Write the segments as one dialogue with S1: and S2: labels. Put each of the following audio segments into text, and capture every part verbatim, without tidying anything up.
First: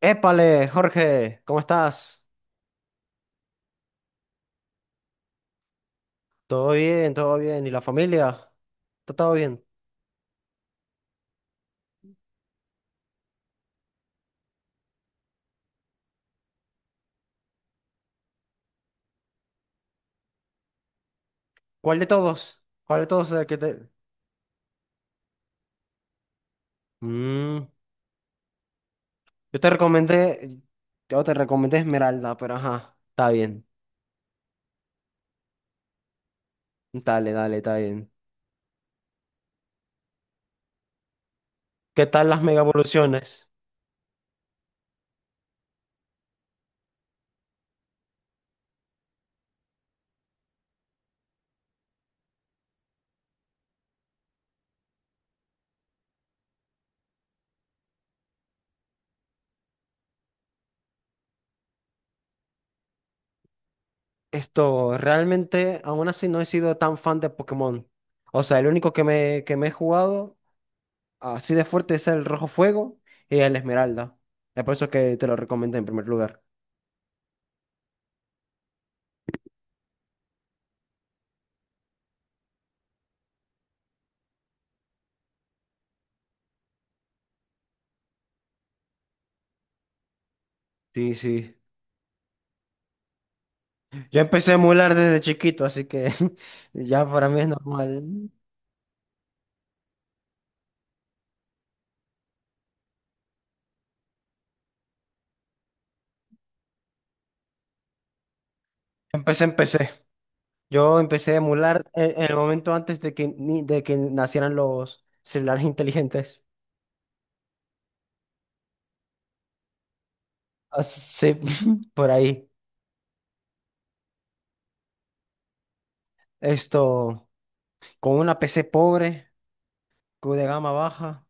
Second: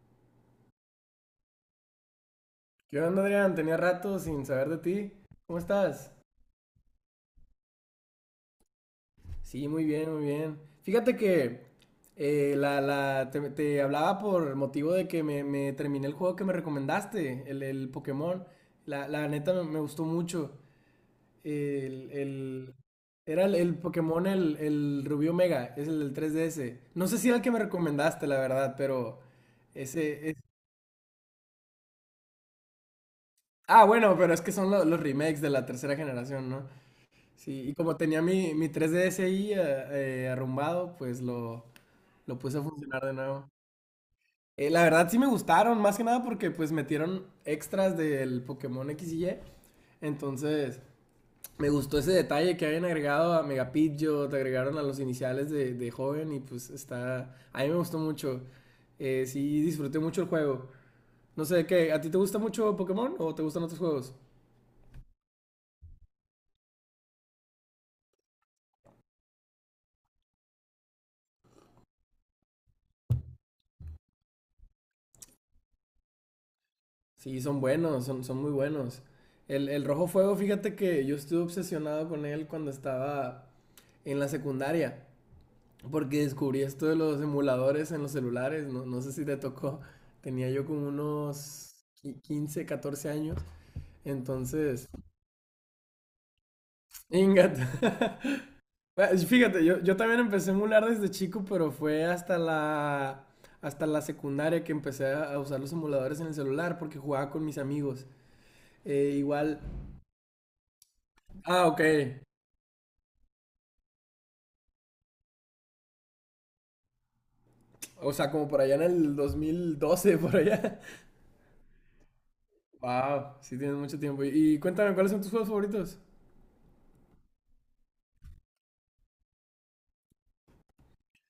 S1: Épale, Jorge, ¿cómo estás?
S2: ¿Qué onda, Adrián? Tenía rato sin saber de ti. ¿Cómo estás?
S1: Todo bien, todo bien. ¿Y la familia? ¿Está todo bien?
S2: Sí, muy bien, muy bien. Fíjate que eh, la, la- te, te hablaba por motivo de que me, me terminé el juego que me recomendaste, el, el Pokémon. La, la neta me, me gustó mucho.
S1: ¿Cuál de
S2: El,
S1: todos?
S2: el-
S1: ¿Cuál de todos es
S2: era
S1: el
S2: el,
S1: que
S2: el
S1: te...
S2: Pokémon, el, el Rubí Omega, es el del tres D S. No sé si era el que me
S1: Mm,
S2: recomendaste, la verdad, pero
S1: yo te
S2: ese es...
S1: recomendé, yo te recomendé Esmeralda, pero ajá, está bien.
S2: Ah, bueno, pero es que son lo- los remakes de la tercera generación, ¿no?
S1: Dale, dale,
S2: Sí, y
S1: está
S2: como
S1: bien.
S2: tenía mi, mi tres D S ahí eh, eh, arrumbado, pues lo,
S1: ¿Qué tal
S2: lo
S1: las
S2: puse
S1: mega
S2: a funcionar de
S1: evoluciones?
S2: nuevo. Eh, la verdad sí me gustaron, más que nada porque pues metieron extras del Pokémon X y Y. Entonces, me gustó ese detalle que hayan agregado a Mega Pidgeot, agregaron a los iniciales de, de joven y pues está... A mí me gustó mucho. Eh, sí, disfruté mucho el juego. No sé, ¿qué? ¿A ti te gusta mucho Pokémon o te gustan otros juegos?
S1: Esto, realmente, aún así no he sido tan fan de Pokémon. O sea, el único que me, que me he jugado así de fuerte es el Rojo Fuego y el Esmeralda. Es por eso que te lo recomendé en primer lugar.
S2: Sí, son buenos, son, son muy buenos. El, el Rojo Fuego, fíjate que yo estuve obsesionado con él cuando estaba en la secundaria, porque descubrí esto de los emuladores en los celulares, no, no sé si te tocó, tenía yo como
S1: Sí, sí.
S2: unos qui- quince, catorce años,
S1: Yo empecé a
S2: entonces,
S1: emular desde chiquito, así que ya para mí es
S2: ingat.
S1: normal.
S2: Bueno, fíjate, yo, yo también empecé a emular desde chico, pero fue hasta la, hasta la secundaria que empecé a a usar los emuladores en el celular, porque jugaba con mis amigos. Eh,
S1: Empecé,
S2: igual...
S1: empecé. Yo empecé a
S2: Ah, ok.
S1: emular en, en el momento antes de que, ni- de que nacieran los celulares inteligentes.
S2: O sea, como por allá en el dos mil doce, por allá.
S1: Así, por ahí.
S2: Wow, sí tienes mucho tiempo. Y, y cuéntame, ¿cuáles son tus juegos favoritos?
S1: Esto, con una P C pobre, cu- de gama baja,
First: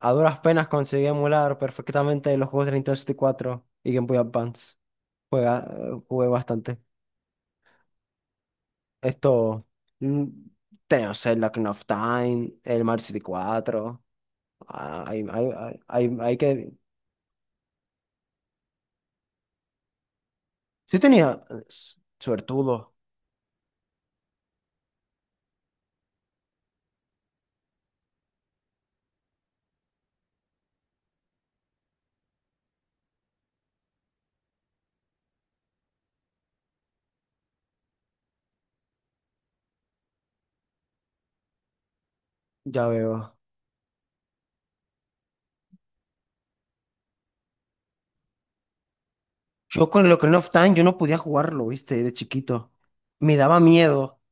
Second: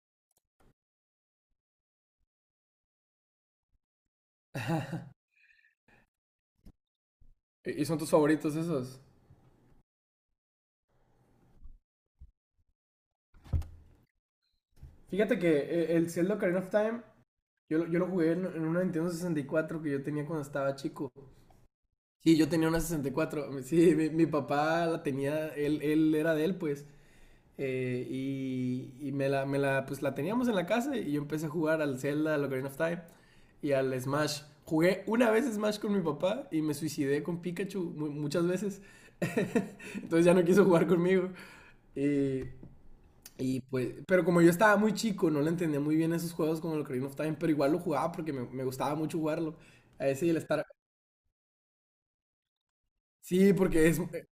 S1: a duras penas conseguí emular perfectamente los juegos de Nintendo sesenta y cuatro y cuatro y Game Boy Advance. Juega, jugué bastante.
S2: ¿Y y son tus favoritos esos?
S1: Esto, mm, tengo Zelda Ocarina of Time, el Mario sesenta y cuatro. Ah, Hay,
S2: Fíjate que
S1: hay, hay,
S2: eh, el
S1: hay-
S2: Zelda
S1: hay
S2: Ocarina of
S1: que...
S2: Time, yo, lo- yo lo jugué en, en una Nintendo sesenta y cuatro que yo tenía cuando estaba
S1: Sí
S2: chico.
S1: tenía eh, s-
S2: Sí, yo tenía una
S1: suertudo,
S2: sesenta y cuatro. Sí, mi, mi papá la tenía, él, él era de él, pues. Eh, y y me, la, me la, pues la teníamos en la casa y yo empecé a jugar al Zelda, al Ocarina of Time y al Smash. Jugué una vez Smash con mi papá y me suicidé con Pikachu mu- muchas veces. Entonces ya no quiso jugar conmigo. Y,
S1: ya veo.
S2: y, pues, pero como yo estaba muy chico, no le entendía muy bien esos juegos como el Ocarina of Time, pero igual lo jugaba porque me, me gustaba mucho jugarlo.
S1: Yo con
S2: A
S1: el
S2: ese y el
S1: Ocarina of
S2: Star,
S1: Time, yo no podía jugarlo, ¿viste? De chiquito. Me
S2: sí,
S1: daba
S2: porque es...
S1: miedo.
S2: eh,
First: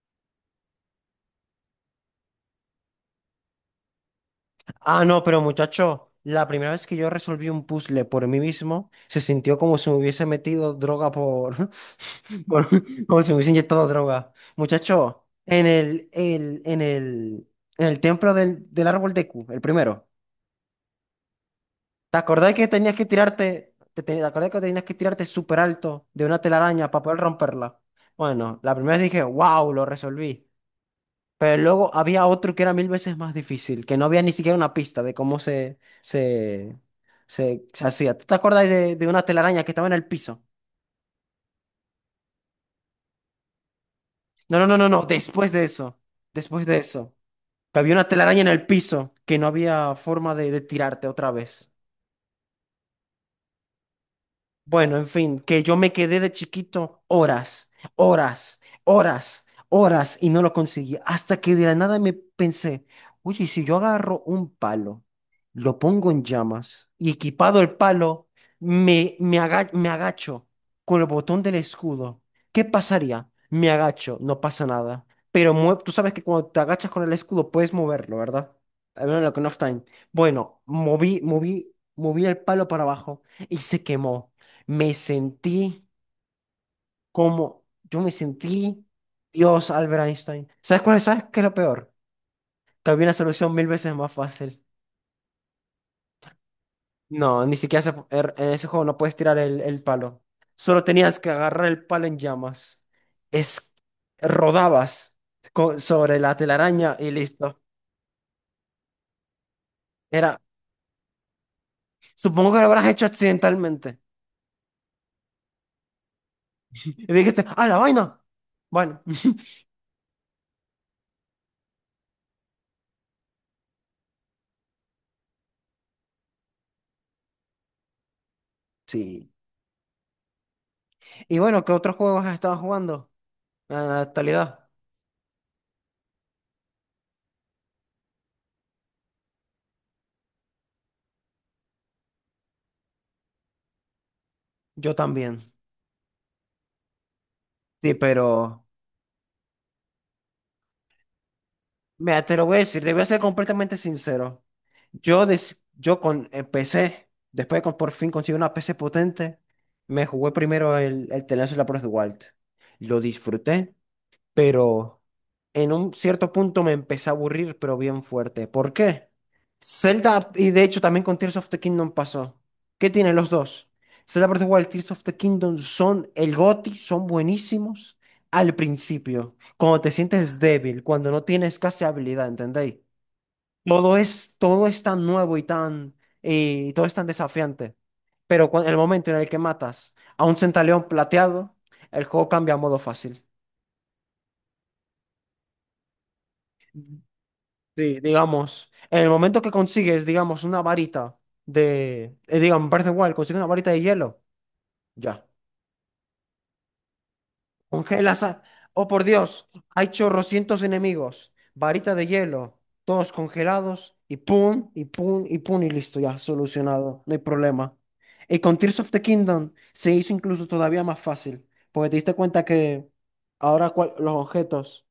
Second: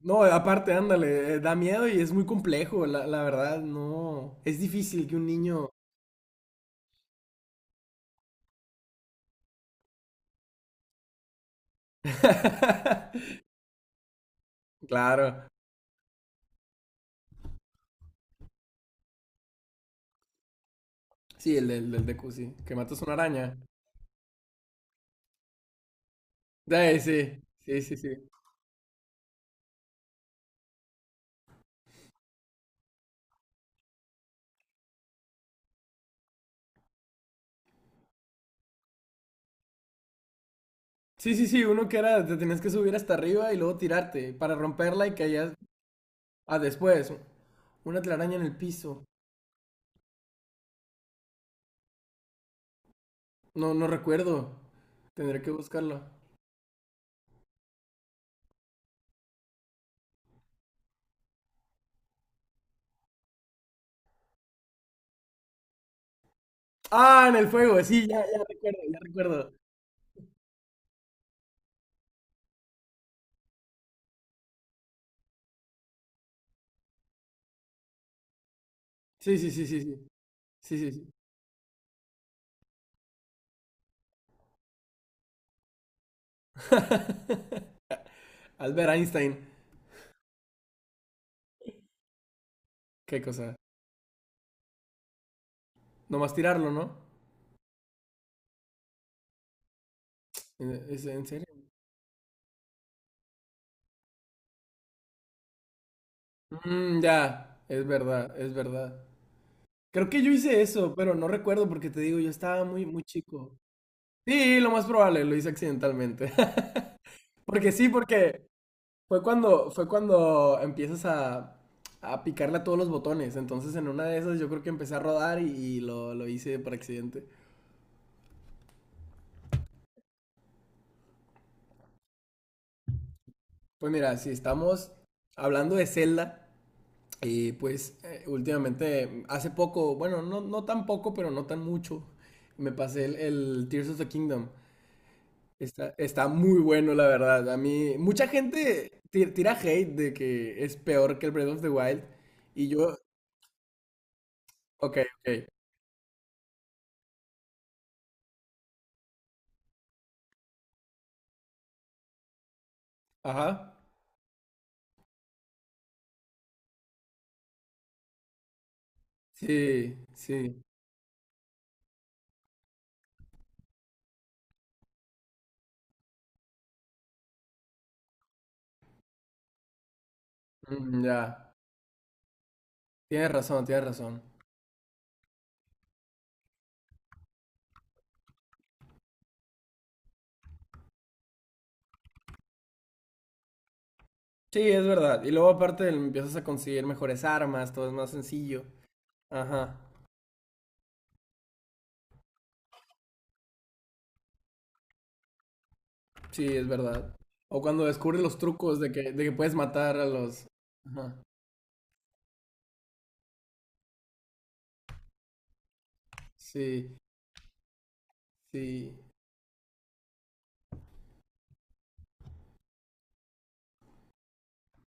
S2: No, aparte, ándale, eh, da miedo y es muy complejo, la, la verdad, no. Es
S1: Ah,
S2: difícil que
S1: no,
S2: un
S1: pero
S2: niño...
S1: muchacho, la primera vez que yo resolví un puzzle por mí mismo, se sintió como si me hubiese metido droga por... por- como si me hubiese inyectado droga. Muchacho,
S2: Claro.
S1: en el, el, en el, en el templo del, del árbol Deku, el primero.
S2: Sí, el del, del
S1: ¿Te
S2: Deku, sí.
S1: acordás que
S2: Que
S1: tenías
S2: matas
S1: que
S2: una araña.
S1: tirarte, te, te- te acordás que tenías que tirarte súper alto de una telaraña
S2: Ay,
S1: para poder
S2: sí,
S1: romperla?
S2: sí, sí, sí.
S1: Bueno, la primera vez dije, wow, lo resolví. Pero luego había otro que era mil veces más difícil, que no había ni siquiera una pista de cómo se, se, se, se hacía. ¿Tú te acordás de, de una telaraña que estaba en el piso?
S2: Sí, sí, sí, uno que era, te tenías que subir hasta arriba y luego tirarte para
S1: No, no, no, no, no,
S2: romperla y
S1: después
S2: caías...
S1: de eso,
S2: Ah,
S1: después de
S2: después,
S1: eso, que había
S2: una
S1: una
S2: telaraña
S1: telaraña
S2: en
S1: en
S2: el
S1: el
S2: piso.
S1: piso que no había forma de, de tirarte otra vez.
S2: No, no recuerdo.
S1: Bueno, en fin,
S2: Tendré que
S1: que yo me
S2: buscarlo.
S1: quedé de chiquito horas, horas, horas, horas y no lo conseguí. Hasta que de la nada me pensé, oye, ¿y si yo agarro un palo, lo pongo en llamas y
S2: Ah, en el
S1: equipado el
S2: fuego, sí, ya,
S1: palo,
S2: ya recuerdo, ya
S1: me, me,
S2: recuerdo.
S1: aga- me agacho con el botón del escudo, ¿qué pasaría? Me agacho, no pasa nada. Pero mue- tú sabes que cuando te agachas con el escudo puedes moverlo, ¿verdad? Al menos en la
S2: Sí,
S1: Ocarina
S2: sí,
S1: of
S2: sí, sí,
S1: Time.
S2: sí.
S1: Bueno,
S2: Sí, sí, sí.
S1: moví, moví, moví el palo para abajo y se quemó, me sentí como, yo me sentí
S2: Albert Einstein.
S1: Dios Albert Einstein. ¿Sabes cuál es? ¿Sabes qué es lo peor? Que había una
S2: Qué
S1: solución
S2: cosa.
S1: mil veces más fácil.
S2: Nomás tirarlo, ¿no?
S1: No, ni siquiera se- er- en ese juego no puedes tirar el, el palo. Solo
S2: Eh, ¿Es
S1: tenías
S2: en
S1: que
S2: serio?
S1: agarrar el palo en llamas. Es, rodabas co- sobre la telaraña
S2: Mm,
S1: y listo.
S2: ya, es verdad, es verdad. Creo que yo
S1: Era,
S2: hice eso, pero no recuerdo porque te digo, yo
S1: supongo que
S2: estaba
S1: lo
S2: muy,
S1: habrás
S2: muy
S1: hecho
S2: chico.
S1: accidentalmente.
S2: Sí, lo más probable, lo hice accidentalmente.
S1: Y dijiste, ¡ah,
S2: Porque
S1: la
S2: sí,
S1: vaina!
S2: porque
S1: Bueno,
S2: fue cuando, fue cuando empiezas a, a picarle a todos los botones. Entonces en una de esas yo creo que empecé a rodar y, y lo, lo hice por accidente.
S1: sí. Y bueno, ¿qué otros juegos has estado jugando en
S2: Pues
S1: la
S2: mira, si
S1: actualidad?
S2: estamos hablando de Zelda, y pues eh, últimamente, hace poco, bueno, no, no tan poco, pero no tan mucho, me pasé el, el Tears of the Kingdom.
S1: Yo también.
S2: Está, está muy bueno, la verdad. A
S1: Sí,
S2: mí, mucha
S1: pero,
S2: gente ti- tira hate de que es peor que el Breath of the Wild.
S1: mira, te lo voy a
S2: Y
S1: decir, te
S2: yo,
S1: voy a ser completamente sincero.
S2: ok,
S1: Yo,
S2: ok.
S1: des- yo con el P C, después de que por fin conseguí una P C potente, me jugué primero el, el The Last of Us Wild. Lo disfruté,
S2: Ajá.
S1: pero en un cierto punto me empecé a aburrir, pero bien fuerte. ¿Por qué?
S2: Sí,
S1: Zelda, y
S2: sí.
S1: de hecho también con Tears of the Kingdom pasó. ¿Qué tienen los dos? Zelda Breath of the Wild, Tears of the Kingdom son el G O T Y, son buenísimos al principio, cuando te sientes débil,
S2: Mm,
S1: cuando
S2: ya.
S1: no tienes casi habilidad, ¿entendéis?
S2: Tienes razón, tienes
S1: Todo
S2: razón.
S1: es, todo es tan nuevo y tan, y todo es tan desafiante. Pero cuan- en el momento en el que matas a un centaleón plateado, el juego cambia a modo fácil.
S2: Sí, es verdad. Y luego aparte empiezas a conseguir mejores armas, todo es
S1: Sí,
S2: más sencillo.
S1: digamos, en el momento que
S2: Ajá.
S1: consigues, digamos, una varita de, eh, digamos, me parece igual consigue una varita de hielo, ya,
S2: Sí, es verdad. O cuando descubres
S1: congelas
S2: los
S1: a...
S2: trucos
S1: Oh,
S2: de
S1: por
S2: que, de que
S1: Dios,
S2: puedes
S1: hay
S2: matar a los...
S1: chorrocientos
S2: Ajá.
S1: enemigos, varita de hielo, todos congelados, y pum, y pum, y pum, y listo, ya,
S2: Sí,
S1: solucionado, no hay problema. Y con Tears of
S2: sí.
S1: the Kingdom se hizo incluso todavía más fácil, porque te diste cuenta que ahora cual- los objetos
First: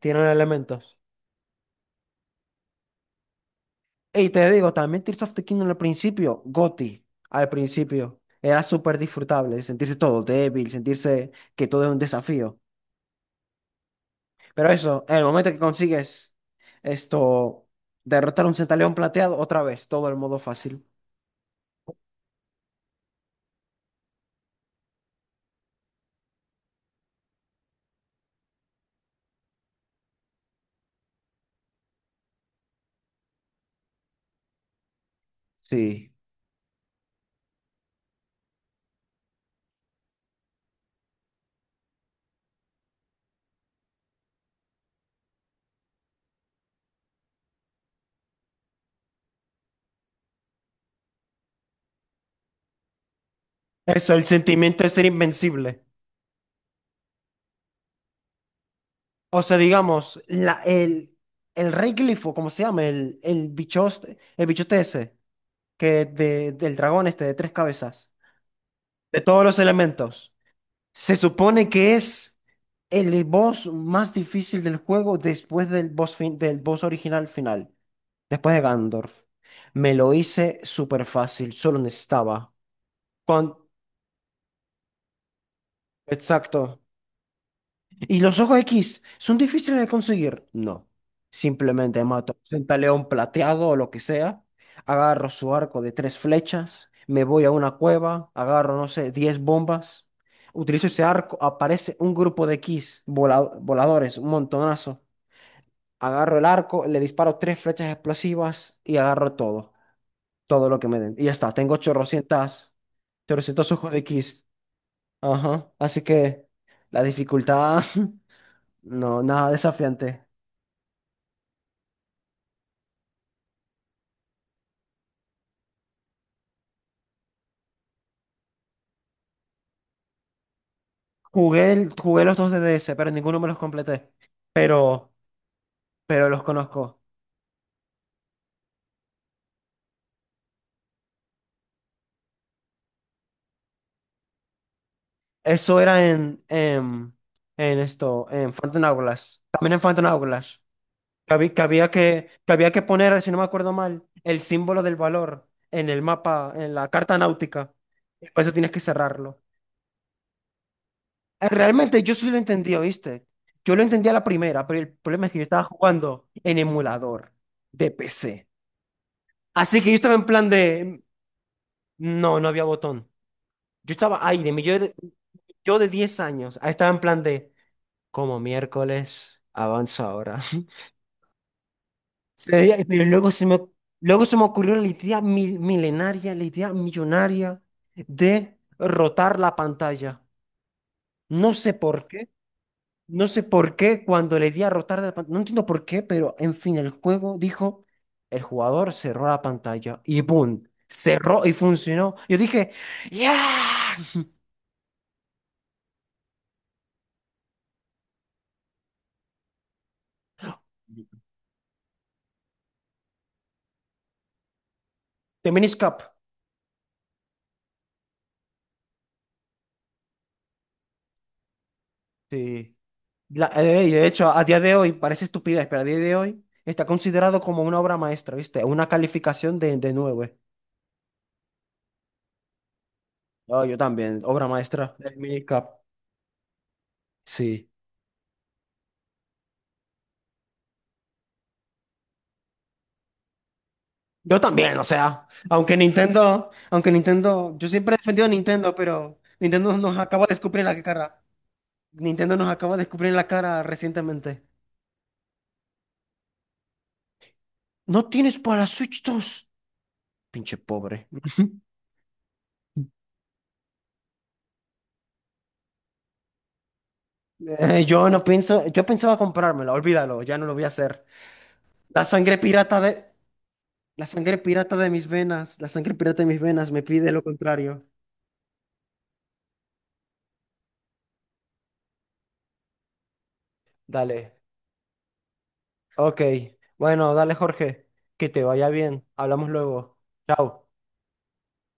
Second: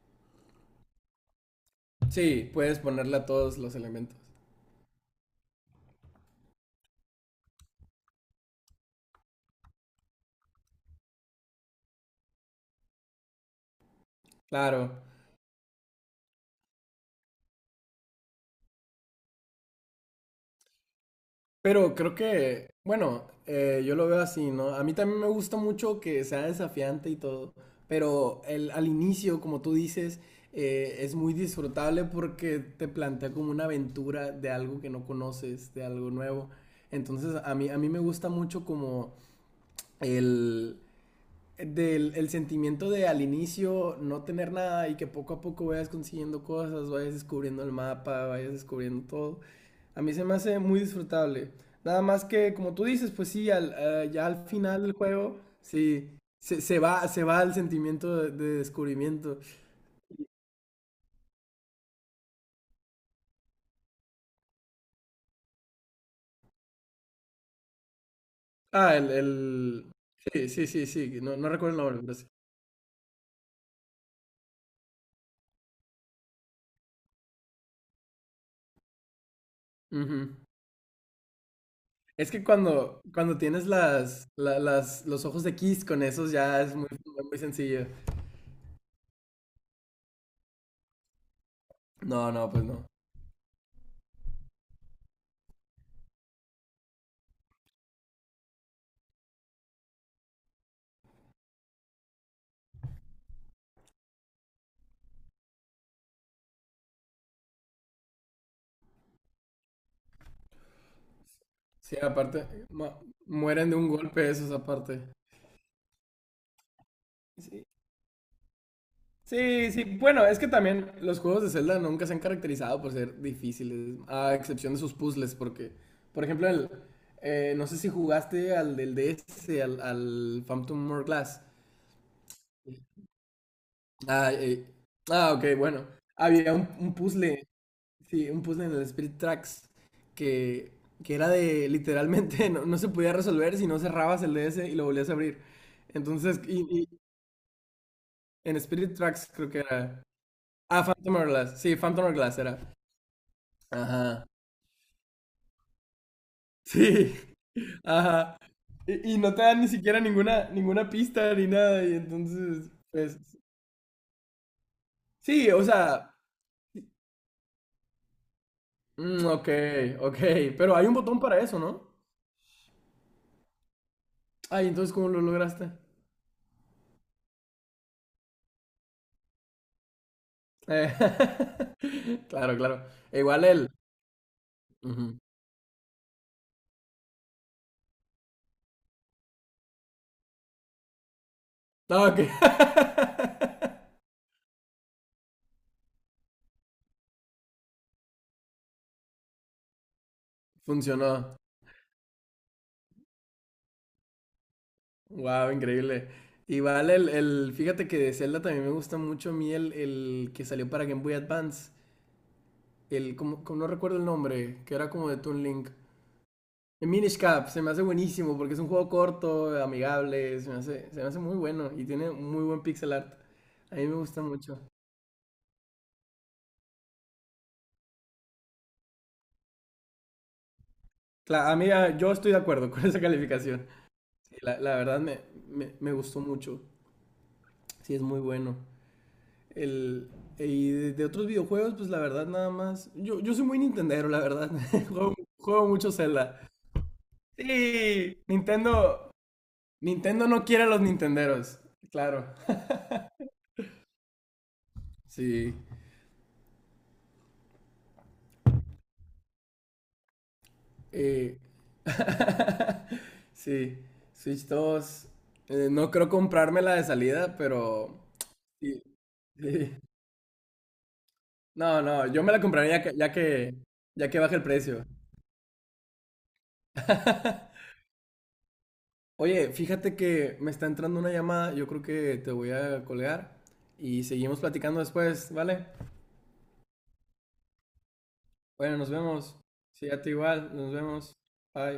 S1: tienen elementos.
S2: Sí, puedes ponerle a todos los elementos.
S1: Y te digo, también Tears of the Kingdom al principio, G O T Y, al principio, era súper disfrutable, sentirse todo débil, sentirse que todo es un desafío. Pero
S2: Claro.
S1: eso, en el momento que consigues esto, derrotar a un centaleón plateado, otra vez, todo el modo fácil.
S2: Pero creo que, bueno, eh, yo lo veo así, ¿no? A mí también me gusta mucho que sea desafiante y todo. Pero el, al inicio, como tú dices, eh, es muy disfrutable porque te plantea como una aventura de algo que no conoces, de
S1: Sí.
S2: algo nuevo. Entonces, a mí, a mí me gusta mucho como el, del el sentimiento de al inicio no tener nada y que poco a poco vayas consiguiendo cosas, vayas descubriendo el mapa, vayas descubriendo todo. A mí se me hace muy disfrutable. Nada más que, como tú dices, pues sí, al, eh,
S1: Eso, el
S2: ya al final
S1: sentimiento de
S2: del
S1: ser
S2: juego,
S1: invencible.
S2: sí, se, se va, se va el sentimiento de, de descubrimiento.
S1: O sea, digamos, la, el, el rey glifo, ¿cómo se llama? El, el bichote, el bichote ese, que de, del dragón este de tres cabezas,
S2: Ah, el,
S1: de todos los
S2: el...
S1: elementos.
S2: Sí, sí, sí,
S1: Se
S2: sí, no, no
S1: supone
S2: recuerdo el
S1: que
S2: nombre, pero sí.
S1: es el boss más difícil del juego después del boss, fin- del boss original final, después de Gandorf. Me lo
S2: Ujú.
S1: hice súper fácil, solo
S2: Es que
S1: necesitaba.
S2: cuando, cuando
S1: Con...
S2: tienes las, la- las, los ojos de Kiss con esos ya es
S1: Exacto.
S2: muy, muy sencillo.
S1: ¿Y los ojos X son difíciles de conseguir? No. Simplemente mato
S2: No, no,
S1: a
S2: pues
S1: un
S2: no.
S1: león plateado o lo que sea, agarro su arco de tres flechas, me voy a una cueva, agarro, no sé, diez bombas, utilizo ese arco, aparece un grupo de X voladores, un montonazo. Agarro el arco, le disparo tres flechas explosivas y agarro todo, todo lo que me den. Y ya está, tengo
S2: Sí, aparte,
S1: 800,
S2: ma- mueren
S1: ochocientos
S2: de un
S1: ojos de
S2: golpe
S1: Kiss.
S2: esos aparte.
S1: Ajá, así que la
S2: Sí.
S1: dificultad, no, nada
S2: Sí, sí, bueno,
S1: desafiante.
S2: es que también los juegos de Zelda nunca se han caracterizado por ser difíciles, a excepción de sus puzzles, porque, por ejemplo, el, eh, no sé si jugaste al del D S, al, al Phantom Hourglass.
S1: Jugué, el- jugué los dos D D S, pero ninguno me los completé.
S2: Ah, eh,
S1: Pero,
S2: ah, ok, bueno.
S1: pero los
S2: Había un, un
S1: conozco.
S2: puzzle, sí, un puzzle en el Spirit Tracks que, que era de literalmente no, no se podía resolver si no cerrabas el D S y lo volvías a abrir.
S1: Eso era
S2: Entonces,
S1: en,
S2: y,
S1: en, en esto, en
S2: en
S1: Phantom
S2: Spirit Tracks
S1: Hourglass.
S2: creo que
S1: También en
S2: era.
S1: Phantom Hourglass.
S2: Ah, Phantom
S1: Que habí-
S2: Hourglass.
S1: que
S2: Sí,
S1: había
S2: Phantom
S1: que,
S2: Hourglass
S1: que
S2: era.
S1: había que poner, si no me acuerdo mal,
S2: Ajá.
S1: el símbolo del valor en el mapa, en la
S2: Sí.
S1: carta náutica. Y
S2: Ajá.
S1: por eso tienes que
S2: Y, y no
S1: cerrarlo.
S2: te dan ni siquiera ninguna, ninguna pista ni
S1: Eh,
S2: nada. Y
S1: Realmente yo sí lo
S2: entonces,
S1: entendí,
S2: pues.
S1: ¿oíste? Yo lo entendí a la primera, pero el problema es
S2: Sí,
S1: que yo estaba
S2: o sea.
S1: jugando en emulador de P C.
S2: Mm, ok,
S1: Así que yo estaba
S2: ok.
S1: en plan
S2: Pero hay un
S1: de...
S2: botón para eso, ¿no?
S1: No, no había botón. Yo estaba ahí, de mi
S2: Ay,
S1: yo
S2: entonces,
S1: de,
S2: ¿cómo lo lograste?
S1: yo de diez años. Ahí estaba en plan de... Como miércoles, avanza ahora.
S2: Eh,
S1: Se
S2: Claro,
S1: veía-
S2: claro.
S1: pero
S2: E
S1: luego
S2: igual
S1: se me,
S2: él.
S1: luego se me ocurrió la
S2: Ujú.
S1: idea mil- milenaria, la idea millonaria de rotar la pantalla. No sé por
S2: Ah, ok.
S1: qué, no sé por qué cuando le di a rotar de la pantalla, no entiendo por qué, pero en fin, el juego dijo, el jugador cerró la pantalla y ¡boom!
S2: Funcionó.
S1: Cerró y funcionó. Yo dije, ya
S2: Wow, increíble. Igual el, el, fíjate que de Zelda también me gusta mucho a mí el, el que salió para Game Boy Advance. El, como, como no recuerdo el nombre, que era como de Toon
S1: The
S2: Link.
S1: Minish cup
S2: El Minish Cap, se me hace buenísimo porque es un juego corto, amigable, se me hace, se me hace muy bueno y tiene muy buen
S1: Sí.
S2: pixel art.
S1: La-
S2: A
S1: eh,
S2: mí
S1: y
S2: me
S1: de
S2: gusta
S1: hecho, a
S2: mucho.
S1: día de hoy, parece estupidez, pero a día de hoy está considerado como una obra maestra, ¿viste? Una calificación de, de nueve.
S2: Claro, a mí, ah, yo estoy de acuerdo con esa
S1: No,
S2: calificación.
S1: yo también,
S2: Sí,
S1: obra
S2: la, la
S1: maestra
S2: verdad
S1: del
S2: me, me,
S1: minicap.
S2: me gustó mucho.
S1: Sí.
S2: Sí, es muy bueno. El, y de, de otros videojuegos, pues la verdad nada más. Yo, yo soy muy Nintendero, la
S1: Yo
S2: verdad.
S1: también, o
S2: Juego,
S1: sea,
S2: juego
S1: aunque
S2: mucho Zelda.
S1: Nintendo, aunque Nintendo, yo siempre he
S2: Sí,
S1: defendido a Nintendo,
S2: Nintendo.
S1: pero Nintendo nos acaba
S2: Nintendo
S1: de
S2: no quiere
S1: escupir
S2: a
S1: la
S2: los
S1: cara.
S2: Nintenderos. Claro.
S1: Nintendo nos acaba de escupir la cara recientemente.
S2: Sí.
S1: ¿No tienes para la Switch dos? Pinche pobre.
S2: Eh, sí. Switch dos. eh, no creo comprármela de salida,
S1: Eh,
S2: pero.
S1: yo no pienso,
S2: Sí,
S1: yo pensaba comprármela,
S2: sí.
S1: olvídalo, ya no lo voy a hacer.
S2: No,
S1: La
S2: no, yo me
S1: sangre
S2: la compraría
S1: pirata
S2: ya que,
S1: de,
S2: ya que,
S1: la
S2: ya que baje
S1: sangre
S2: el
S1: pirata
S2: precio.
S1: de mis venas, la sangre pirata de mis venas me pide lo contrario.
S2: Oye, fíjate que me está entrando una llamada, yo creo que te voy a colgar y
S1: Dale.
S2: seguimos platicando después, ¿vale?
S1: Ok. Bueno, dale, Jorge. Que te vaya
S2: Bueno, nos
S1: bien.
S2: vemos.
S1: Hablamos
S2: Sí,
S1: luego.
S2: a ti igual,
S1: Chao.
S2: nos vemos. Bye.